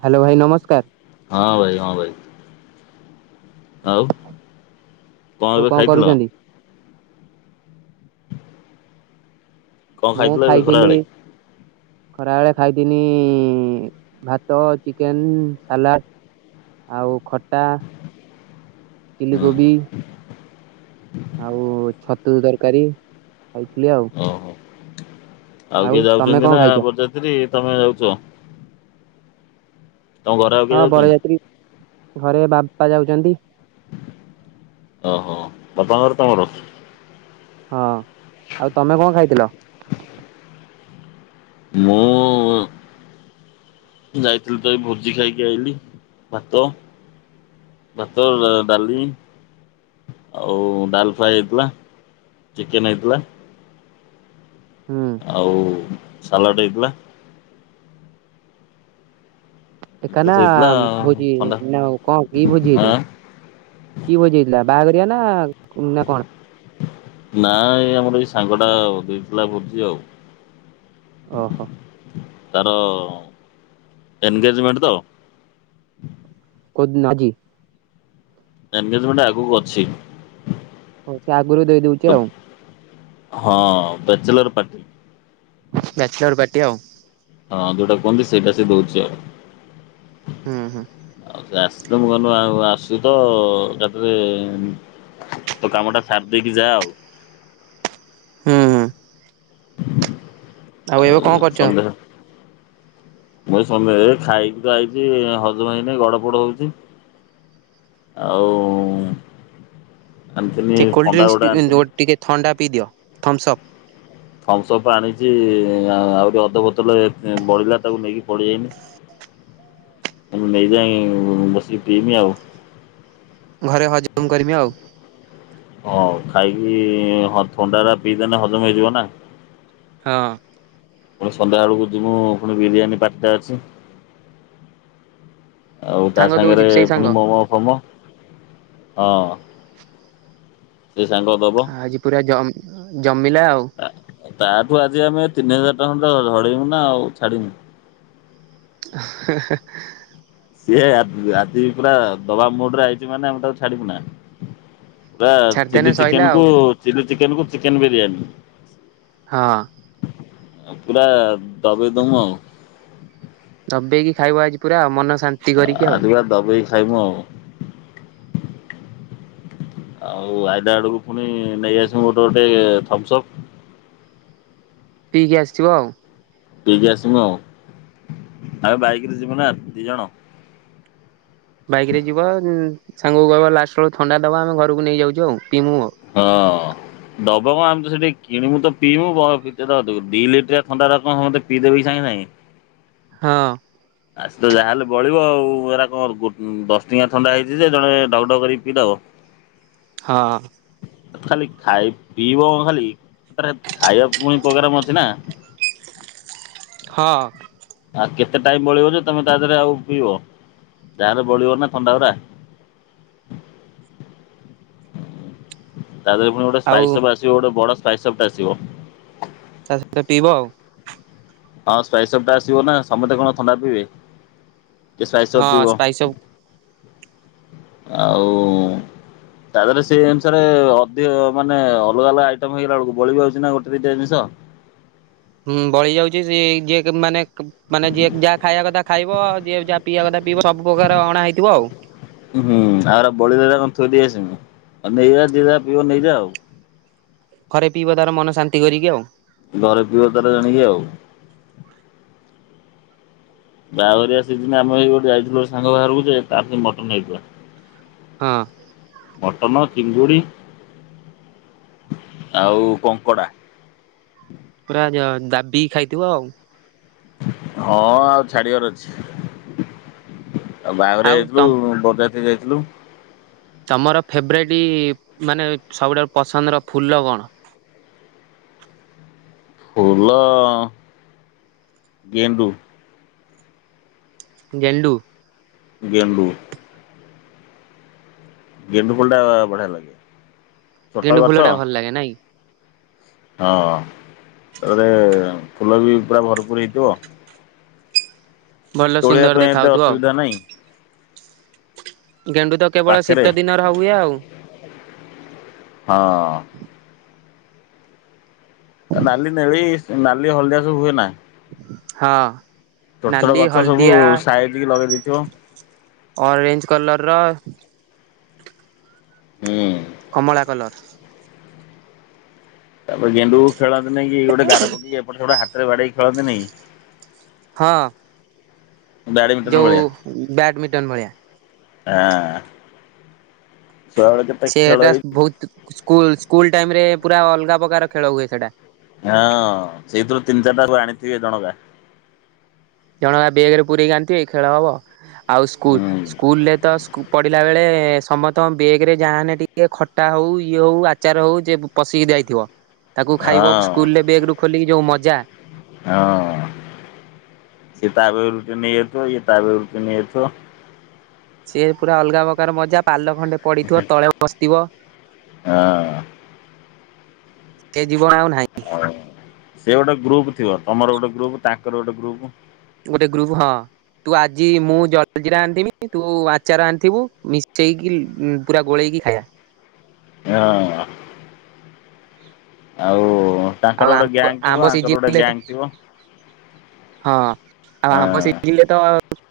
Hello ଭାଇ, ନମସ୍କାର। ହଁ ଭାଇ, ହଁ ଭାଇ। ଆଉ, କଁ ଆଉ ଏବେ କଣ ଖାଇଥିଲ? କରୁଛନ୍ତି? କଣ ମୁଁ ଖାଇଥିଲ ଏବେ ଖାଇଥିଲି ଖରାବେଳେ? ଖରାବେେଳେ ଖାଇଥିଲିଁ ଭାତ, ଚିକେନ, ସାଲାଟ ଆଉ ଖଟା, ଚିଲି ହୁଁ କୋବି ଆଉ ଛତୁ ତରକାରୀ ଖାଇଥିଲି ଆଉ। ଓହୋ ଆଉ କିଏ ତମେ ଯାଉଛନ୍ତି କଣ ନା, ଖାଇଛ? ବରଯାତ୍ରୀ ତମେ ଯାଉଛ? ତମ ଘରେ ଆଉ କିଏ ହଁ ଯାଉଛନ୍ତି? ବରଯାତ୍ରୀ ଘରେ ବାମ୍ପା ଯାଉଛନ୍ତି। ଓହୋଃ, ବାପାଙ୍କର, ତମର? ହଁ, ଆଉ ତମେ କଁ ଖାଇଥିଲ? ମୁଁ ଯାଇଥିଲି ତ ଏଇ ଭୋଜି ଖାଇକି ଆଇଲିି। ଭାତ ଭାତ, ଡାଲି ଆଉ ଡାଲ୍ ଫ୍ରାଏ ହେଇଥିଲା। ଚିକେନ୍ ହେଇଥିଲା। [inaudible] ହୁଁ। ଆଉ ସାଲାଟ୍ ହେଇଥିଲା। ଏକା ଏତେ ନା ହେଇଥିଲା ଭୋଜି ଥଣ୍ଡା ନା ଆଉ କଣ କି ଭୋଜି ଆଁ ହେଇଥିଲା? କି ଭୋଜି ହେଇଥିଲା? ବାହାଘରିଆ ନା, ନା କଣ? ନାଇଁ ଏଇ ଆମର ଏଇ ସାଙ୍ଗଟା ଆଉ ଦେଇ ଥିଲା ଭୋଜି ଆଉ। ଓହୋଃ। ତାର ଏନଗେଜମେଣ୍ଟ୍ ତ କଉ ଦିନ ଆଜି? ଏନଗେଜମେଣ୍ଟ୍ ଆଗକୁ ଅଛି। ହଉ ସେ ଆଗରୁ ଦେଇଦଉଛି ତ ଆଉ। ହଁ ବ୍ୟାଚଲର ପାଟି। ବ୍ୟାଚଲର୍ ପାର୍ଟି ଆଉ। ହଁ ଯୋଉଟା କୁହନ୍ତି ସେଇଟା ସେ ଦଉଛି ଆଉ। ହୁଁ ହୁଁ। ଆଉ ସେ ଆସିଲେ ମୁଁ କହିଲି ଆଉ ଆସିଚୁ ତ ଏକାଥରେ ତୋ କାମଟା ସାରି ଦେଇକି ଯା ଆଉ। ହୁଁ ହୁଁ। ଏବେ ଆଉ କଣ କରୁଛ? ସନ୍ଦେହ। ମୁ ଏ ସମୟ ଖାଇକି ତ ଆଇଛି ହଜମ୍ ହେଇନେଇ ଗଡପଡ ହଉଛି। ଆଉ ଆଣିଥିନି ଟିକେ କୋଲ୍ଡଡ୍ରିଙ୍କସ୍ ପି ଥଣ୍ଡାଗୁଡା ଯୋଉ ଆଣିଥିନି। ଟିକେ ଥଣ୍ଡା ପିଇଦିଅ ଥମ୍ସସପ୍। ଫମ୍ସପ୍ ପା ଆଣିଛି ଆ ଆହୁରି ଅଧ ବୋତଲେ ବଳିଲା ତାକୁ ନେଇକି ପଳିଆଇନି। ମୁ ନେଇଯାଏ ବସିକି ପିମି ଆଉ। ଘରେ ହଜମ୍ କରିମି ଆଉ। ହଁ ଖାଇକି ହଁ ଥଣ୍ଡାରା ପିଇଦେଲେ ହଜମ୍ ହେଇଯିବ ନା। ହଁ। ପୁଣି ସନ୍ଧ୍ୟାବେଳକୁ ଯିବୁ ପୁଣି ବିରିୟାନୀ ପାଟିଟା ଅଛି। ଆଉ ତା ସାଙ୍ଗ ଦଉଛି ସାଙ୍ଗରେ ସେଇ ସାଙ୍ଗ ପୁଣି ମୋମୋ ଫୋମୋ ହଁ। ସେ ସାଙ୍ଗ ଦବ। ଆଜି ପୁରା ଜମି ଜମିଲା ଆଉ? ତାଠୁ ଆଜି ଆମେ ତିନି ହଜାର୍ ଟଙ୍କା ଖଣ୍ଡେ ଝଡେଇମୁ ନା ଆଉ ଛାଡିବୁ। [unintelligible] ସିଏ ଆ ଆଜି ପୁରା ଦବା ମୁଡ୍ ରେ ଆଇଛି ମାନେ ଆମେ ତାକୁ ଛାଡିବୁ ନା। ପୁରା ଛାଡିଦେନେ ଚିଲି ସଇଲା ଆଉ ଚିକେନ୍କୁ ଚିଲି ଚିକେନ୍କୁ ଚିକେନ୍ ବିରିୟାନୀ। ହଁ। ପୁରା ଦବେଇ ଦମୁ ଆଉ। ଦବେଇକି ଖାଇବ ଆଜି ପୁରା ଆଉ ମନ ଶାନ୍ତ ଆଜିିପୁରା ଦବେଇ ଖାଇମୁ ଆଉ। ଆଉ ଆଇଲା ବେଳକୁ ପୁଣି ନେଇଆସିବୁ ଗୋଟେ ଗୋଟେ ଥମ୍ସ ସପ୍। ପିଇକି ଆସିଯିବ ଆଉ। ପିଇକି ଆସିବୁ ଆଉ ଆଉ ବାଇକରେ ଯିବୁ ନା ଦି ଜଣ। ବାଇକ ରେ ଯିବ ସାଙ୍ଗକୁ କହିବା ଲାଷ୍ଟ ବେଳକୁ ଥଣ୍ଡା ଦବା ଆମେ ଘରକୁ ନେଇ ଯାଉଛୁ ଆଉ ପିଇମୁ ଆଉ। ହଁ। ଦବ କଣ ଆମେ ତ ସେଠି କିଣିବୁ ତ ପିଇବୁ ବ ଦି ଲିଟରିଆ ଥଣ୍ଡାଟା କଣ ପିଇ ଦେବେକି ସାଙ୍ଗେ ସାଙ୍ଗେ। ହଁ। ଆସ ତ ଯାହାହେଲେ ବଳିବ ଆଉ ଏରା କଣ ଗୋ ଦଶ ଟଙ୍କିଆ ଥଣ୍ଡା ହେଇଛି ଯେ ଜଣେ ଡକ ଢଗ କରିକି ପିଇଦବ। [inaudible] ହଁ। ଖାଲି ଖାଇ ପିଇବ କଣ ଖାଲି ଆରେ ଖାଇବାକୁ ପୁଣି ପ୍ରୋଗ୍ରାମ ଅଛି ନା। ହଁ। ଆଉ କେତେ ଟାଇମ ବଳିବ ଯେ ତମେ ତା ଦେହରେ ଆଉ ପିଇବ ଯାରେ ବଳିବ ନା ଥଣ୍ଡା ଗୁରା। ତା ଦେହରେ ପୁଣି ଗୋଟ ଆଉ ସ୍ପାଇସ୍ ସବ୍ ଆସିବ ଗୋଟେ ବଡ ସ୍ପାଇ ସବ୍ ଆସିବ। ତା ସହିତ ପିଇବ ଆଉ। ହଁ ସ୍ପାଇସ୍ ସବ୍ ଟା ଆସିବ ନା ସମସ୍ତେ କଣ ଥଣ୍ଡା ପିଇବେ। କିଏ ସ୍ପାଇ ସବ୍ ହଁ ପିବ ସ୍ପାଇସ ଅଫ୍ ଆଉ ତା ଦେହରେ ସେଇ ଅନୁସାରେ ଅଧିକ ମାନେ ଅଲଗା ଅଲଗା ଆଇଟମ ହେଇଗଲା ବେଳକୁ ବଳିିବା ଯାଉଛି ନା ଗୋଟେ ଦିଟା ଜିନିଷ। ହୁଁ ବଳି ଯାଉଚି ଗିଏ କେ ମାନେ ମାନେ ଯିଏକ୍ ଯାହା ଖାଇବା କଥା ଖାଇବ ଯିଏ ଯାହା ପିଇବା କଥା ପିଇବ ସବୁ ପ୍ରକାର ଅଣା ହେଇଥିବ ଆଉ। ହୁଁ ଆଉ ବଳିଲାରା କଣ ଥୋଇ ଦେଇ ଆସିମୁ ଆଉ ନେଇଯା ଯିଏ ଯା ପିଇବା ନେଇଯା ଆଉ। ଖରେ ପିଇବ ତାର ମନ ଶାନ୍ତି କରିକି ଆଉ। ଘରେ ପିଇବ ତାର ଜାଣିକି ଆଉ। ବାଘରିଆ ସିଜିନି ଆମେଇ ଗୋଟେ ଯାଇଥିଲୁ ଗୋଟେ ସାଙ୍ଗ ବାହାରକୁ ଯେ ତା ପାଇଁ ମଟନ ହେଇଥିବ। ହଁ। ମଟନ ଚିଙ୍ଗୁଡ଼ି ଆଉ କଙ୍କଡ଼ା। ପୁର ଯ ଦାବିକି ଖାଇଥିବ ଆଉ। ହଁ ଆଉ ଛାଡିବାର ଅଛି ଆଉ ବାହାଘରେ ଆଉ ଯାଇଥିଲୁ ବ ତ୍ରୀ ଯାଇଥିଲୁ। ତମର ଫେବରାଇଟ୍ ମାନେ ସବୁଠାରୁ ପସନ୍ଦର ଫୁଲ କଣ? ଫୁଲ ଗେଣ୍ଡୁ। ଗେଣ୍ଡୁ। ଗେଣ୍ଡୁ। ଗେଣ୍ଡୁ ମଣ୍ଡା ବଢ଼ିଆ ଲାଗେ। ଛୋଟ ଗେଣ୍ଡୁ ଗଛ ଫଲଟା ଭଲ ଲାଗେ ନାଇଁ। ହଁ ତାପରେ ଫୁଲ ବି ପୁରା ଭରପୁର ହେଇଥିବ ଭଲ ତୋଳିବା ସୁନ୍ଦର ପାଇଁ ଦେଖା ଏତେ ହାଉଥିବ ଆଉ ଅସୁବିଧା ନାହିଁ। ଗେଣ୍ଡୁ ତ କେବଳ ପାଖରେ ଶୀତ ଦିନର ହୁଏ ଆଉ। ହଁ। ନାଲି ନେଳି ନାଲି ହଳଦିଆ ସବୁ ହୁଏ ନା। ହଁ। ଛୋଟ ଛୋଟ ନାଲି ଗଛ ସବୁ ହଳଦିଆ ସାଇଜିକ ଲଗେଇ ଦେଇଥିବ। ଅରେଞ୍ଜ କଲର ର ହୁଁ କମଳା କଲର୍। ତାପରେ ଗେଣ୍ଡୁ ଖେଳନ୍ତିନେଇ କି ଗୋଟେ ଗାର ପକେଇକି ଏପଟ ସେପଟେ ହାତରେ ବାଡେଇକି ଖେଳନ୍ତିନାଇଁ। ହଁ। ଯୋଉ ବ୍ୟାଡମିଟନ ଭଳିଆ। ଆଁ ଛୁଆବେଳେ କେତେ ଖେଳ ସେଟା ହେଇଚି। ବହୁତ। ସ୍କୁଲ ସ୍କୁଲ ଟାଇମ ରେ ପୁରା ଅଲଗା ପ୍ରକାର ଖେଳ ହୁଏ ସେଇଟା। ହଁ ସେଇଥିରୁ ତିନି ଚାରିଟାକୁ ଆଣିଥିବେ ଜଣକା। ଜଣ ବେଗରେ ପୁରରୋଇକି ଆଣିଥିବେ ଖେଳ ହବ ଆଉ ସ୍କୁଲ୍ ହୁଁ ସ୍କୁଲରେ ତ- - ପଡ଼ିଲା ବେଳେ ସମସ୍ତଙ୍କ ବେଗେ ରେ ଯାହାହେନେ ଟିକେ ଖଟା ହେଉ ଇଏ ହେଉ ଆଚାର ହେଉ ଯେ- - ପଶିକି ଯାଇଥିବ। ତାକୁ ଖାଇବ ହଁ ସ୍କୁଲେ ବେଗେରୁ ଖୋଲିକି ଯେଉଁ ମଜା ହଁ ଏ ତାବେ ରୁଟିେ ନେଇ ଏଥ ଏ ତାବେ ରୁଟି ନେଇ ଯାଉଥିବ। ସିଏ ପୁରା ଅଲଗା ପ୍ରକାର ମଜା ପାଲ ଖଣ୍ଡେ ପଡିଥିବ ତଳେ ବସିଥିବ ହଁ। ସେ ଜୀବନ ଆଉ ନାହିଁ। ସେ ଗୋଟେ ଗ୍ରୁପ ଥିବ ତମର ଗୋଟେ ଗ୍ରୁପ ତାଙ୍କର ଗୋଟେ ଗ୍ରୁପ। ଗୋଟେ ଗ୍ରୁପ, ହଁ। ତୁ ଆଜି ମୁଁ ଜଲଜିରା ଆଣିଥିମି ତୁ ଆଚାର ଆଣିଥିବୁ ମିଶେଇକି ହୁଁ ପୁରା ଗୋଳେଇକି ଖାଇବା। ହଁ ଆଉ ଆଉ ତାଙ୍କର ଗୋଟେ ଆମ୍ବ ଗ୍ୟାଙ୍ଗ ଥିବ, ଆମ୍ବ ୟାଙ୍କର ଗୋଟେ ସିଜିନରେ ଗ୍ୟାଙ୍ଗ ଥିବ ହଁ। ଆଉ ଆମ୍ବ ହଁ ସିଜନ୍ ରେ ତ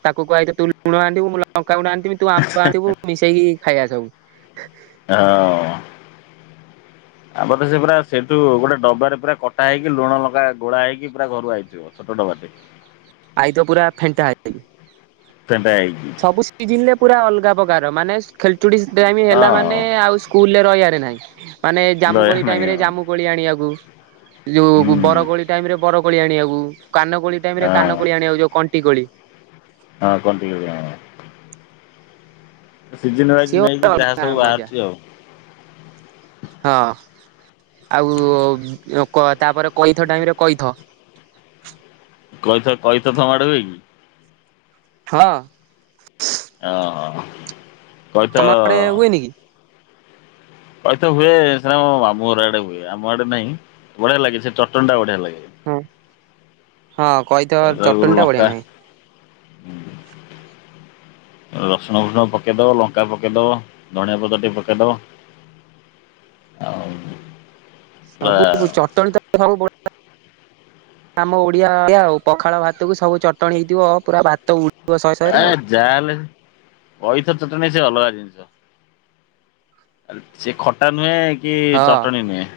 ତାକୁ କୁହାହେଇଥିବ ତୁ ଲୁଣ ଆଣିବୁ ମୁଁ ଲଙ୍କାଗୁଣ୍ଡ ଆଣିଥିବି ତୁ ଆମ୍ୱ ଆନିଥିବୁ ମିଶେଇକି ଖାଇବା ସବୁ। ହଁ ଆମର ତ ସେ ପା ସେଇଠୁ ଗୋଟେ ଡବାରେ ପୁରା କଟା ହେଇକି ଲୁଣ ଲଙ୍କା ଗୋଳା ହେଇକି ପୁରା ଘରୁ ଆଇଥିବ। ଛୋଟଡବାଟେ ଆଇ ତ ପୁରା ଫେଣ୍ଟା ହେଇ ଫେଣ୍ଟା ହେଇ ସବୁ ସିଜିନ୍ ରେ ପୁରା ଅଲଗା ପ୍ରକାର ମାନେ ଖେଳଚୁଡି ଟାଇମ୍ ହେଲା ମାନେ ହଁ ଆଉ ସ୍କୁଲରେ ରହିବାରେ ନାହିଁ ମାନେ ଦୟା ଜାମୁକୋଳି ନାଇଁ ଟାଇମ୍ ରେ ହଁ ଜାମୁକୋଳି ଆଣିବାକୁ ଯୋଉ ହୁଁ ବରକୋଳି ଟାଇମ୍ ରେ ବରକୋଳି ଆଣିବାକୁ କାନକୋଳି ଟାଇମ ରେ ହଁ କାନକୋଳି ଆଣିବାକୁ ଯୋଉ କଣ୍ଟି କୋଳି ହଁ କଣ୍ଟେଇ କୋଳି ଆମର ସିଜିନ୍ ବାଇଜି ସିଏ ନେଇକି ଗୋଟେ ଯାହା ଅଲଗା ସବୁ ମଜା ବାହାରୁଛି ଆଉ। ହଁ ଆଉ କ ତାପରେ କଇଥ ଟାଇମ୍ ରେ କଇଥ କଇଥ କଇଥ ତମ ଆଡ଼େ ହୁଏ କି? ହଁ। ଓ ହୋ ତମ ଆଡେ ହୁଏନି କି? କଇଥ ହୁଏ ସେନା ମାମୁ ଘର ଆଡେ ହୁଏ ଆମ ଆଡେ ନାହିଁ ବଢିଆ ଲାଗେ ସେ ଚଟଣୀଟା ବଢିଆ ଲାଗେ। କି? ହଁ କଇଥ କଇଥ [unintelligible] ଲଙ୍କା ରସୁଣ ଫୁଷୁଣ ପକେଇଦବ, ଲଙ୍କା ପକେଇଦବ, ଧଣିଆ ପତ୍ରଟିକେ ପକେଇଦବ, ଆଉ ପୁରା ସବୁ ଚଟଣୀ ତ [unintelligible] ଭଲ ଆମ ଓଡ଼ିଆଆ ଓଡ଼ିଆ ଆଉ ପଖାଳ ଭାତ କୁ ସବୁ ଚଟଣି ହେଇଥିବପୁରା ଭାତ ଉ ଏ ଯାହାହେଲେ କଇଥ ଚଟଣି ସେ ଅଲଗା ଜିନିଷ ସେ ଖଟା ନୁହେଁ କି, ହଁ ଚଟଣି ନୁହେଁ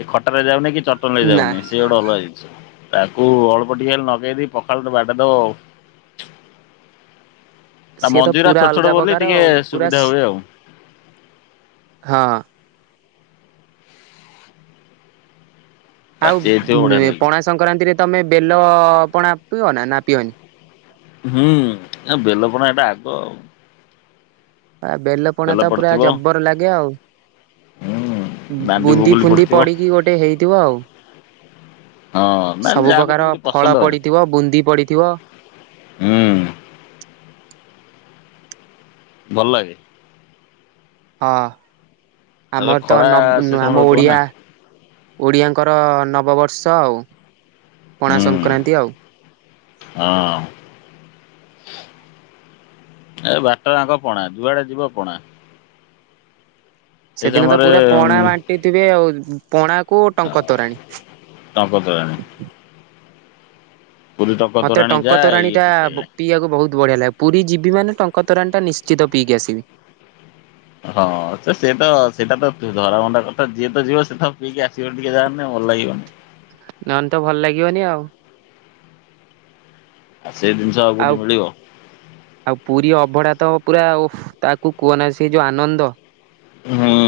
ସେ ଖଟାରେ ଯାଉନି କି ଚଟଣୀରେ ନା ଯାଉନି ସେ ଗୋଟେ ଅଲଗା ଜିନିଷ, ତାକୁ ଅଳ୍ପ ଟିକେ ହେଲେ ଲଗେଇଦି ପଖାଳ ଟେ ବାଡ଼େଇ ଦବ ଆଉ ତା ସିଏ ତ ମଞ୍ଜିରା ପୁରା ଛୋଟ ଛୋଟ ଅଲଗା ବୋଲି ପ୍ରକାର ଟିକେ ଆଉ ପୁରା ସୁବିଧା ହୁଏ ଆଉ। ହଁ। ଆଉ ପାଚି ଯାଇଥିବ ବଢିଆ ଲାଗିବ। ପଣା ସଂକ୍ରାନ୍ତିରେ ତମେ ବେଲ ପଣା ପିଅ ନା ନା ପିଅନି? ହୁଁ ଆ ବେଲ ପଣା ଟା ଆଗ। ଆ ବେଲ ପଣା ତ ପୁରା ଜବର ଲାଗେ ଆଉ। ହୁଁ। ଦାଣ୍ଡି ବୁନ୍ଦି ଭୁଗୁଲି ଫୁନ୍ଦି ପଡିଥିବ ପଡିକି ଗୋଟେ ହେଇଥିବ ଆଉ। ହଁ ନା ସବୁ ଯାହାକୁ ପ୍ରକାରର ଯେମିତି ଫଳ ପସନ୍ଦ ଆଉ ପଡିଥିବ, ବୁନ୍ଦି ପଡିଥିବ, ହୁଁ। ଭଲ ଲାଗେ। ହଁ ତାପରେ ଆମର ତ ଖରା ସେ ନ ସମୟରେ ଆମ ହଉଥିବ ନା ଓଡିଆ ଓଡ଼ିଆଙ୍କର ନବବର୍ଷ ଆଉ ପଣା ହୁଁ ସଂକ୍ରାନ୍ତି ଆଉ। ହଁ। ଏ ବାଟ ଜାଙ୍କ ପଣା ଯୁଆଡେ ଯିବ ପଣା। ସେ ସମୟରେ ପିଇଥିବେ ଆଉ ପଣାକୁ ଟଙ୍କ ତୋରାଣି। ଟଙ୍କ ତୋରାଣି। ଟଙ୍କ ମତେ ତୋରାଣୀ ଯା ଟଙ୍କ ତୋରାଣି ଟା ଏଇଠି ପ ସେଇଆ। ପିଇବାକୁ ବହୁତ ବଢିଆ ଲାଗେ ପୁରୀ ଯିବି ମାନେ ଟଙ୍କ ତରାଣି ଟା ନିଶ୍ଚିତ ପିକି ଆସିବି। ହଁ ସେ ସେତ ସେଇଟା ତ ଧରାବନ୍ଧା କଥା ଯିଏ ତ ଯିବ ସେଏତ ପିଇକି ଆସିବ ଟିକେ ନହଲେ ଭଲ ଲାଗିବନି। ନହେଲେ ତ ଭଲ ଲାଗିବନି ଆଉ। ଆଉ ସେଇ ଜିନିଷ ଆଉ କେଉଁଠି ମିଳିବ? ଆଉ ପୁରୀ ଅଭଢା ତ ପୁରା ଓଃ ତାକୁ କୁହନା ସେ ଯୋଉ ଆନନ୍ଦ। ହଁ।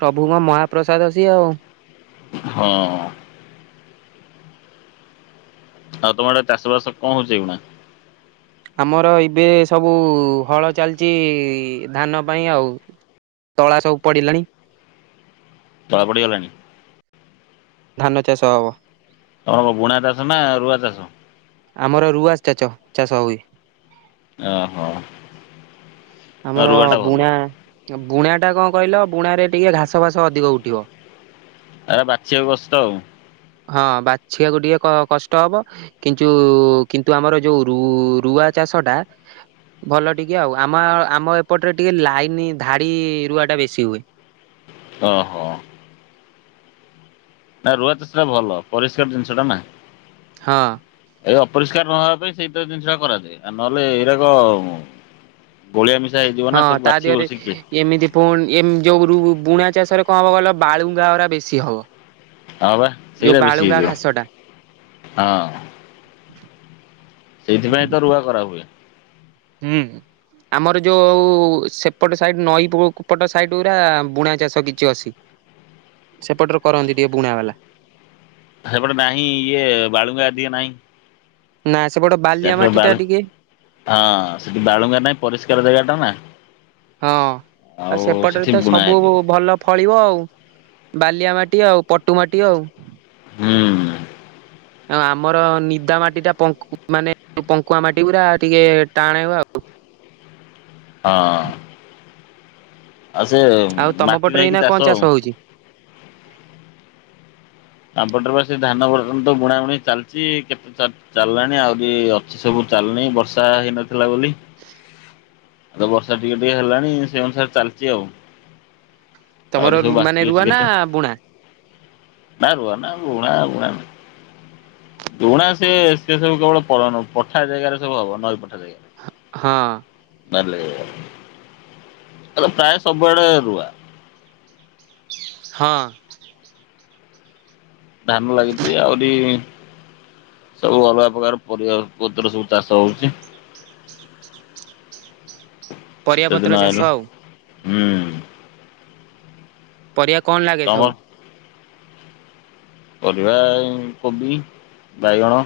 ପ୍ରଭୁଙ୍କ ମହାପ୍ରସାଦ ସିଏ ଆଉ। ହଁ। ଆଉ ତମଆଡେ ଚାଷ ବାସ କଣ ହଉଚି ଏବେ? ଆମର ଏବେ ସବୁ ହଳ ଚାଲିଛି ଧାନ ପାଇଁ ଆଉ। ତଳା ସବୁ ପଡିଲାଣି। ତଳେ ପଡ଼ିଗଲାଣି। ଧାନ ଚାଷ ହବ। ତମଣ ବୁଣା ଚାଷ ନା ରୁଆ ଚାଷ? ଆମର ରୁଆ ଚାଚ ଚାଷ ହୁଏ। ଓହୋ। ଆମର ରୁଆ ଟା ଭଲ ବୁଣା ବୁଣା ଟା କଣ କହିଲ ବୁଣ ରେ ଟିକେ ଘାସ ଫାସ ଅଧିକ ଉଠିବ। ଆରେ ବାଛିବାକୁ କଷ୍ଟ ଆଉ। ହଁ ବାଛିବାକୁ ଟିକେ କ କଷ୍ଟ ହବ। କିନ୍ତୁ କିନ୍ତୁ ଆମର ଯୋଉ ରୁ ରୁଆ ଚାଷ ଟା ଭଲ ଟିକେ ଆଉ ଆମ ଆମ ଏପଟରେ ଟିକେ ଲାଇନ ଧାଡି ରୁଆଟା ବେଶୀ ହୁଏ। ଓହୋ। ନା ରୁଆ ଚାଷଟା ଭଲ ପରିଷ୍କାର ଜିନିଷଟା ନା। ହଁ ଏଇ ଅପରିଷ୍କାର ନହବା ପାଇଁ ସେଇତ ଜିନିଷ ଟା କରାଯାଏ। ଆଉ ନହେଲେ ଏଗୁରାକ ଗୋଳିଆ ମିଶା ହେଇଯିବ ନା ହଁ ସବୁ ତା ବାଛିିବ ଦେହରେ ବସିକି। ଏମିତି ପୁଣି ଏମିତି ଯୋଉ ରୁ ବୁଣା ଚାଷରେ କଣ ହବ କହିଲ ବାଳୁଙ୍ଗାଗୁରା ବେଶୀ ହବ। ହଁ ପା ଯୋଉ ସେଇଗୁରା ବେଶୀ ବାଳୁଙ୍ଗା ହେଇଯିବ ଘାସ ଟା ହଁ। ସେଇଥିପାଇଁ ତ ରୁଆ କରାହୁଏ। ହୁଁ। ଆମର ଯୋଉ ସେପଟ ସାଇଡ଼ ନଈପଟ ସାଇଟ ଗୁରା ବୁଣା ଚାଷ କିଛି ଅଛି। [inaudible] ସେପଟରେ କରନ୍ତି ଟିକେ ବୁଣା ବାଲା। ସେପଟେ ନାହିଁ ଇଏ ବାଳୁଙ୍ଗା ଟିକେ ନାହିଁ। ନା ସେପଟ ବାଲିଆ ତାପରେ ମାଟି ବାଳୁ ଟା ଟିକେ ହଁ ସେଠି ବାଳୁଙ୍ଗା ନାଇଁ ପରିଷ୍କାର ଜାଗା ଟା ନା। ହଁ ଆଉ ସେପଟରେ ସେଠି ତ ବୁଣା ସବୁ ହେଇଯିବ ଭଲ ଫଳିବ ଆଉ, ବାଲିଆ ମାଟି, ଆଉ ପଟୁ ମାଟି ଆଉ। ହୁଁ। ଆଉ ଆମର ନିଦା ମାଟି ଟା ପଙ୍କୁ ମାନେ ପଙ୍କୁଆ ମାଟି ଗୁରା ଟିକେ ଟାଣ ହବ ଆଉ। ହଁ। ଆଉ ସେ ଆଉ ତମ ମାଟି ପଟରେ ନେଇକି ଏଇନା କଣ ଚାଷ ଆଉ। ହଉଛି? ତାପଟରେ ବା ସେ ଧାନ ବର୍ତନ ତ ବୁଣାବୁଣି ଚାଲିଛି କେତେ ଚାଲିଲାଣି ଆଉରି ଅଛି ସବୁ ଚଳିନି ବର୍ଷା ହେଇନଥିଲା ବୋଲି। [inaudible] ତ ବର୍ଷା ଟିକେ ଟିକେ ହେଲାଣି ସେଇ ଅନୁସାରେ ଚାଲିଛି ଆଉ। ତମର ଆହୁରି ସବୁ ମାନେ ବାକି ରୁଆ ଅଛି ନା କେତେ। ବୁଣା ନା ରୁଆନା ବୁଣା ବୁଣା ନୁହେଁ। ବୁଣା ସେ ସେ ସବୁ କେବଳ ପଠା ଜାଗାରେ ସବୁ ହବ ନଈୀ ପଠା ଜାଗାରେ। ହ - ହଁ। ବାଲ୍ୟ ବିବାହ ଆଉ ତ ପ୍ରାୟ ସବୁଆଡେ ରୁଆ। ହଁ। ଧାନ ଲାଗିଛି ଆହୁରି ସବୁ ଅଲଗା ପ୍ରକାର ପରିବା ପତର ସବୁ ଚାଷ ହଉଛି। ପରିବା ଶୀତ ଦିନ ପତ୍ର ଚାଷ ଆଉ ଆଇଲାଣି ହୁଁ। ପରିବା କଣ ଲାଗେ ତମର ସବୁ? ପରିବା ଇମ୍ କୋବି ବାଇଗଣ।